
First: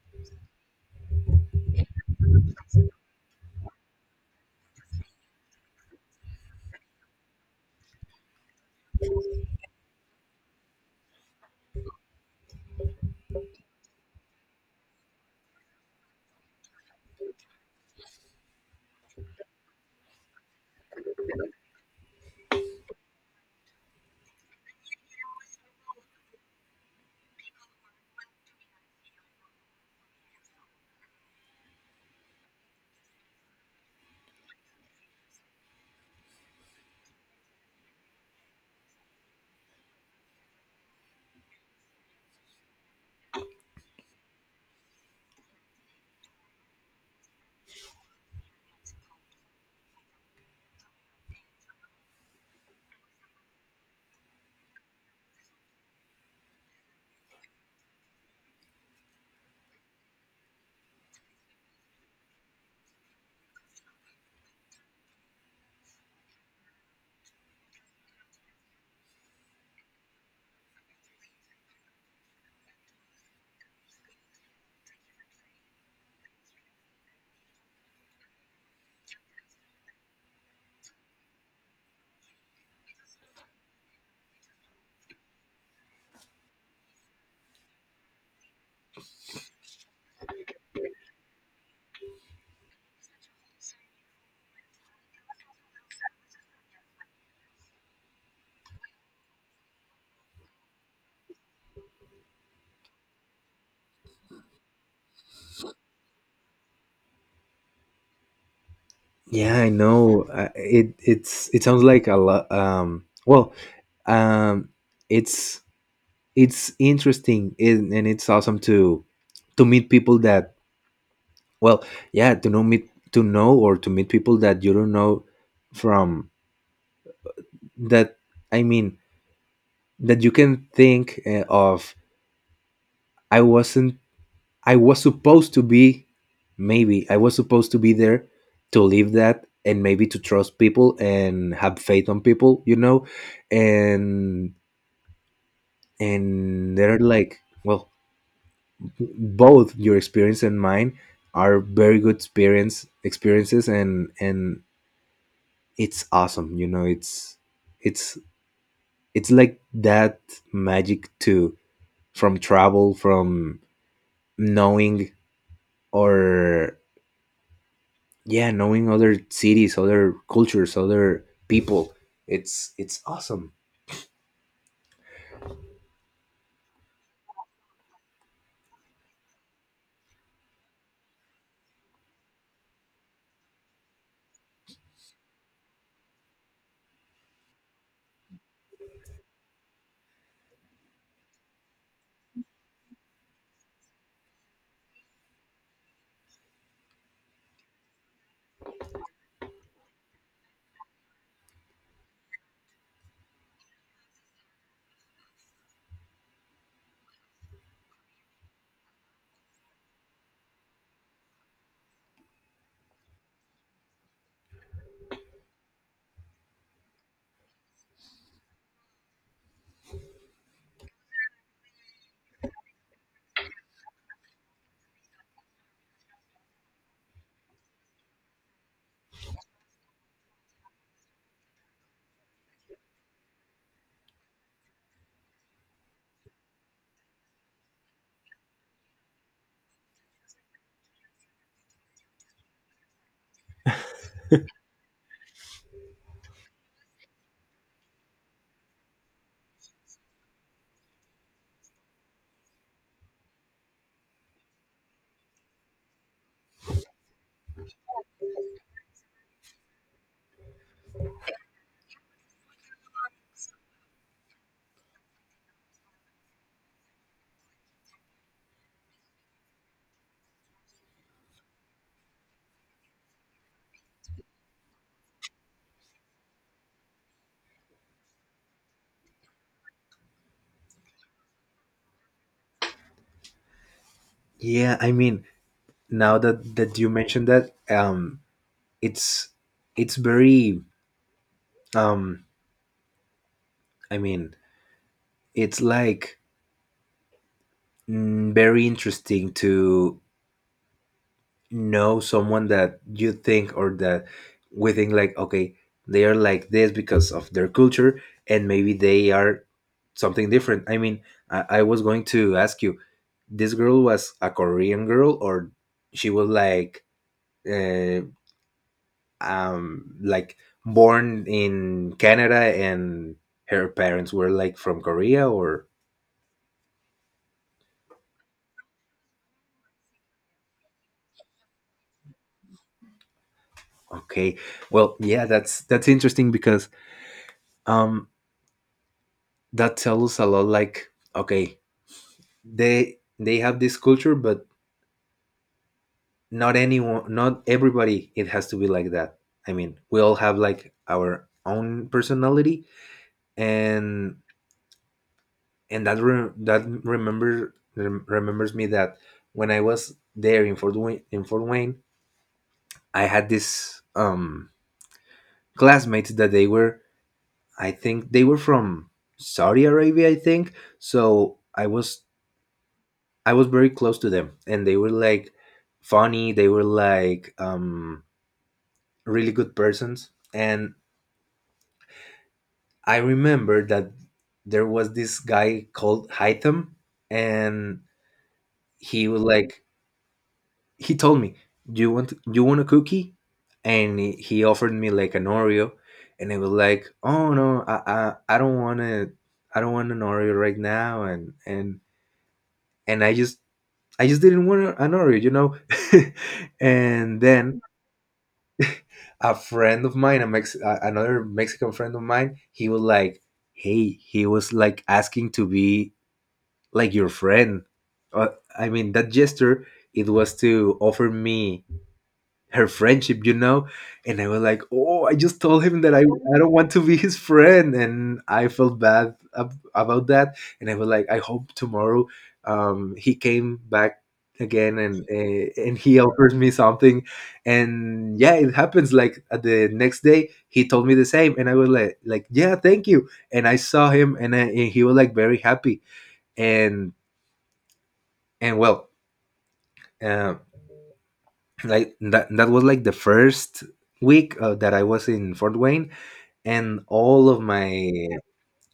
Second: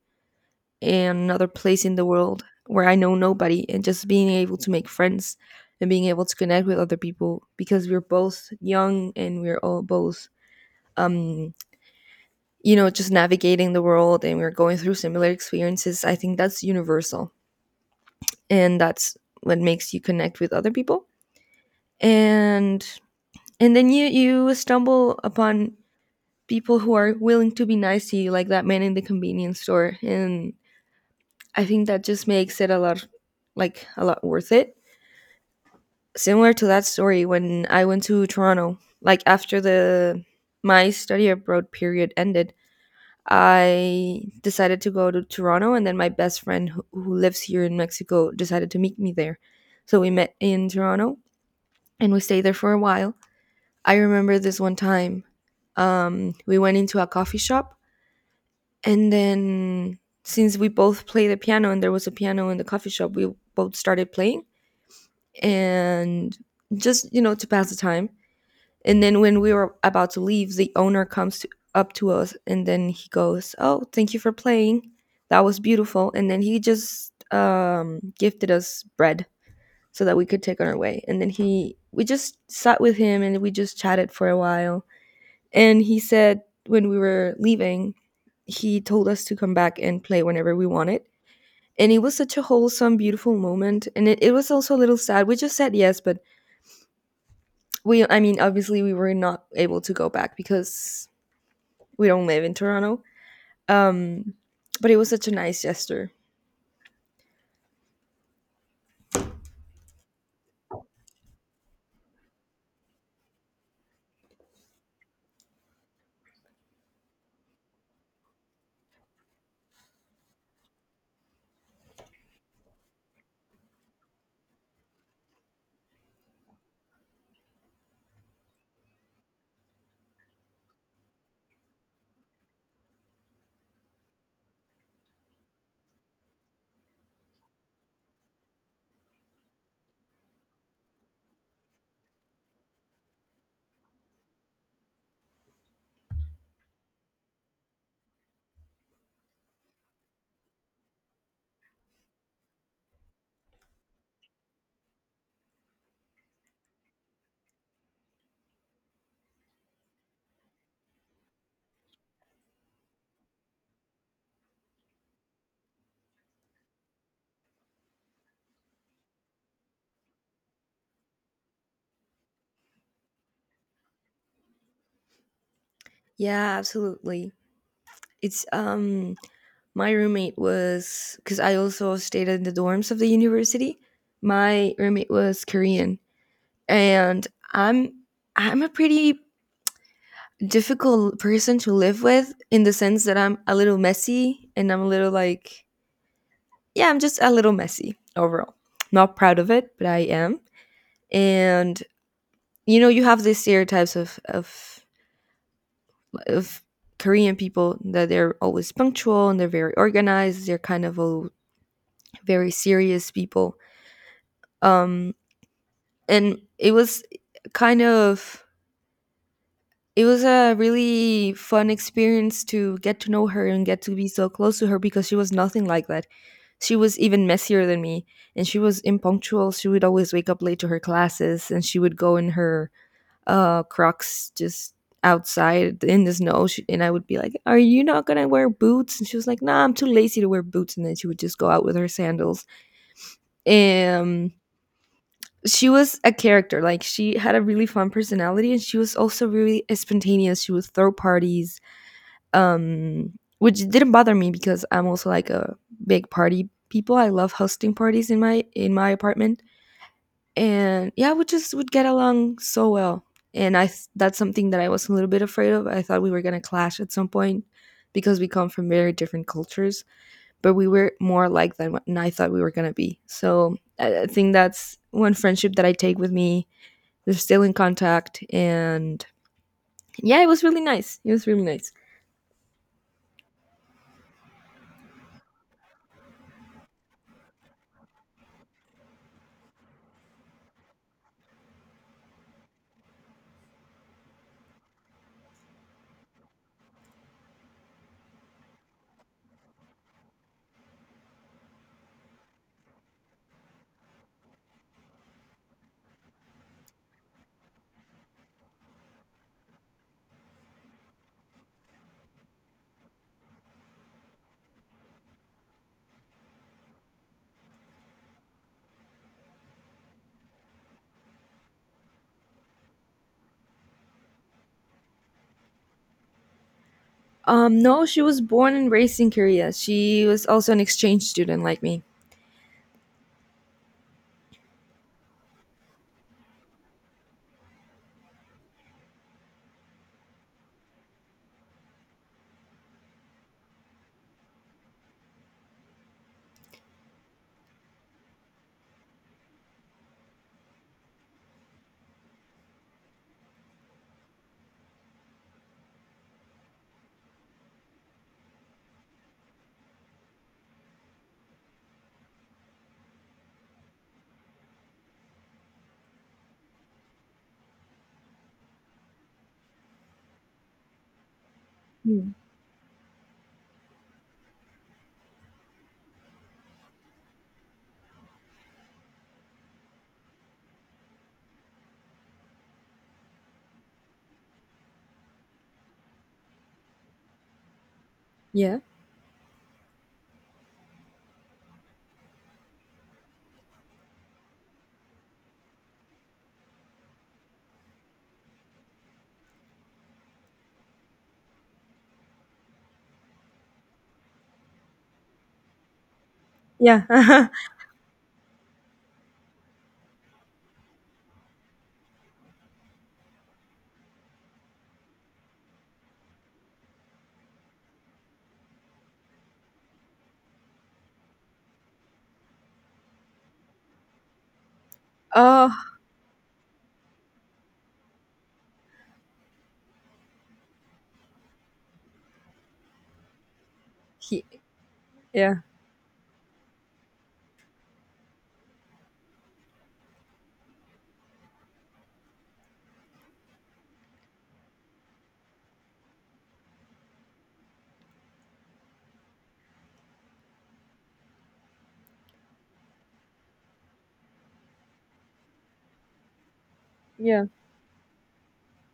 [SPEAKER 1] and another place in the world where I know nobody, and just being able to make friends and being able to connect with other people because we're both young and we're all both, um you know, just navigating the world and we're going through similar experiences, I think that's universal. And that's what makes you connect with other people. and and then you stumble upon people who are willing to be nice to you, like that man in the convenience store. And I think that just makes it a lot, like a lot worth it. Similar to that story when I went to Toronto, like after the my study abroad period ended, I decided to go to Toronto, and then my best friend who lives here in Mexico decided to meet me there. So we met in Toronto and we stayed there for a while. I remember this one time, we went into a coffee shop, and then since we both play the piano and there was a piano in the coffee shop, we both started playing, and just, you know, to pass the time. And then when we were about to leave, the owner up to us, and then he goes, "Oh, thank you for playing. That was beautiful." And then he just, gifted us bread so that we could take on our way. And then we just sat with him and we just chatted for a while. And he said when we were leaving, he told us to come back and play whenever we wanted. And it was such a wholesome, beautiful moment. And it was also a little sad. We just said yes, but I mean, obviously we were not able to go back because we don't live in Toronto. Um, but it was such a nice gesture.
[SPEAKER 2] Yeah, I know. It, it's, it sounds like a lot. Well, um it's it's interesting. And it's awesome to meet people that, well, yeah, to know, or to meet people that you don't know, from, that, I mean, that you can think of. I wasn't I was supposed to be, maybe, I was supposed to be there to live that, and maybe to trust people and have faith on people, you know? And, and they're like, well, both your experience and mine are very good experiences. And and it's awesome, you know. It's it's like that magic too, from travel, from knowing, or yeah, knowing other cities, other cultures, other people. It's awesome.
[SPEAKER 1] Yeah, absolutely. It's my roommate was, because I also stayed in the dorms of the university. My roommate was Korean, and I'm a pretty difficult person to live with in the sense that I'm a little messy and I'm a little like, yeah, I'm just a little messy overall. Not proud of it, but I am. And you know, you have these stereotypes of of Korean people that they're always punctual and they're very organized. They're kind of a very serious people. Um, and it was kind of, it was a really fun experience to get to know her and get to be so close to her, because she was nothing like that. She was even messier than me and she was impunctual. She would always wake up late to her classes and she would go in her Crocs just outside in the snow. And I would be like, "Are you not going to wear boots?" And she was like, "Nah, I'm too lazy to wear boots." And then she would just go out with her sandals. And she was a character. Like she had a really fun personality and she was also really spontaneous. She would throw parties. Um which didn't bother me because I'm also like a big party people. I love hosting parties in my apartment. And yeah, we just would get along so well. And that's something that I was a little bit afraid of. I thought we were going to clash at some point because we come from very different cultures, but we were more alike than what I thought we were going to be. So I think that's one friendship that I take with me. We're still in contact. And yeah, it was really nice, it was really nice.
[SPEAKER 2] Yeah, I mean, now that you mentioned that, it's it's very, um I mean, it's like, very interesting to know someone that you think, or that we think like, okay, they are like this because of their culture, and maybe they are something different. I mean, I was going to ask you, this girl was a Korean girl, or she was uh, like born in Canada and her parents were like from Korea, or?
[SPEAKER 1] Um, no, she was born and raised in Korea. She was also an exchange student like me.
[SPEAKER 2] Okay, well, yeah, that's interesting, because um that tells us a lot. Like, okay, they have this culture, but not anyone, not everybody, it has to be like that. I mean, we all have like our own personality. and and that remembers me that when I was there in Fort Wayne, in Fort Wayne, I had this classmates that they were, I think they were from Saudi Arabia, I think. so i was
[SPEAKER 1] Mm.
[SPEAKER 2] I was very close to them, and they were like funny. They were like really good persons. And I remember that there was this guy called Haitham, and
[SPEAKER 1] Yeah.
[SPEAKER 2] he was like, he told me, "Do you want, a cookie?" And he offered me like an Oreo, and I was like, "Oh no, I don't want to, I don't want an Oreo right now," and I just didn't want an Oreo, you know. (laughs) And
[SPEAKER 1] Yeah. (laughs)
[SPEAKER 2] then a friend of mine, a another Mexican friend of mine, he was like, "Hey," he was like asking to be like your friend. Uh, I mean, that gesture, it was to offer me her friendship, you know? And I was like, oh, I just
[SPEAKER 1] Oh,
[SPEAKER 2] told him that I don't want to be his friend. And I felt bad about that. And I was like, I hope tomorrow, he came back
[SPEAKER 1] he
[SPEAKER 2] again,
[SPEAKER 1] yeah.
[SPEAKER 2] and he offers me something. And yeah, it happens. Like at the next day he told me the same, and I was like, yeah, thank you. And I saw him and, and he was like very happy. and and well, um like that, that was like the first week that I was in Fort Wayne, and
[SPEAKER 1] Yeah.
[SPEAKER 2] all of my,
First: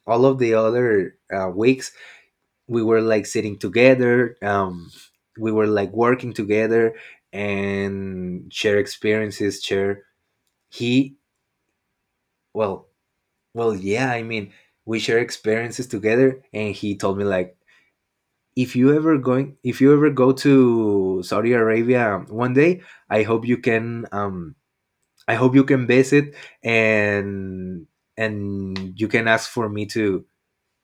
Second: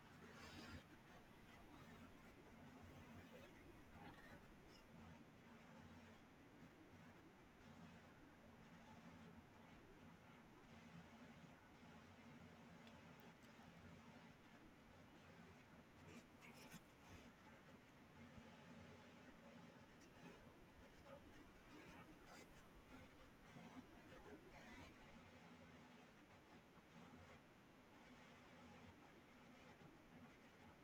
[SPEAKER 2] all of the other weeks we were like sitting together, we were like working together, and share experiences, share, he, well, well yeah, I mean, we share experiences together, and he told me like, if you ever go to Saudi Arabia one day, I hope you can, I hope you can visit. and and you can ask for me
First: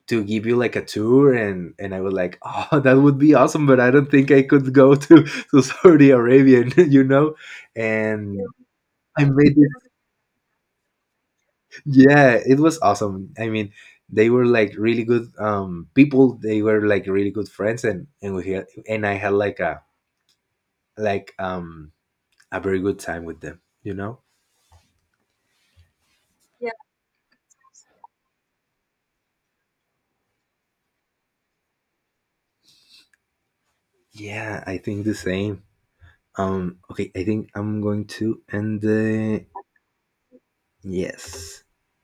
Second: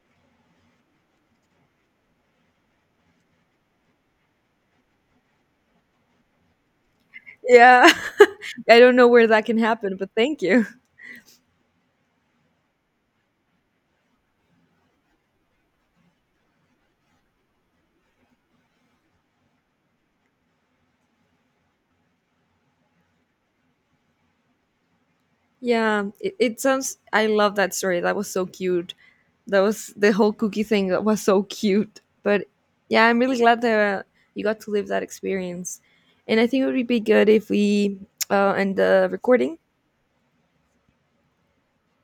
[SPEAKER 2] to give you like a tour. And I was like, (laughs) oh, that would be awesome, but I don't think I could go (laughs) to Saudi Arabia, (laughs) you know,
[SPEAKER 1] Yeah.
[SPEAKER 2] and
[SPEAKER 1] (laughs) I don't know
[SPEAKER 2] I
[SPEAKER 1] where that
[SPEAKER 2] made
[SPEAKER 1] can
[SPEAKER 2] it.
[SPEAKER 1] happen, but thank you.
[SPEAKER 2] Yeah, it was awesome. I mean, they were like really good people. They were like really good friends, and we had, and I had like a very good time with them, you know.
[SPEAKER 1] Yeah, it sounds. I love that story. That was so cute. That was the whole cookie thing. That was so cute. But yeah, I'm really glad that you got
[SPEAKER 2] Yeah,
[SPEAKER 1] to
[SPEAKER 2] I
[SPEAKER 1] live that
[SPEAKER 2] think the same.
[SPEAKER 1] experience. And I think it would be
[SPEAKER 2] Okay, I
[SPEAKER 1] good if
[SPEAKER 2] think I'm
[SPEAKER 1] we
[SPEAKER 2] going to
[SPEAKER 1] end
[SPEAKER 2] end
[SPEAKER 1] the
[SPEAKER 2] the,
[SPEAKER 1] recording
[SPEAKER 2] yes.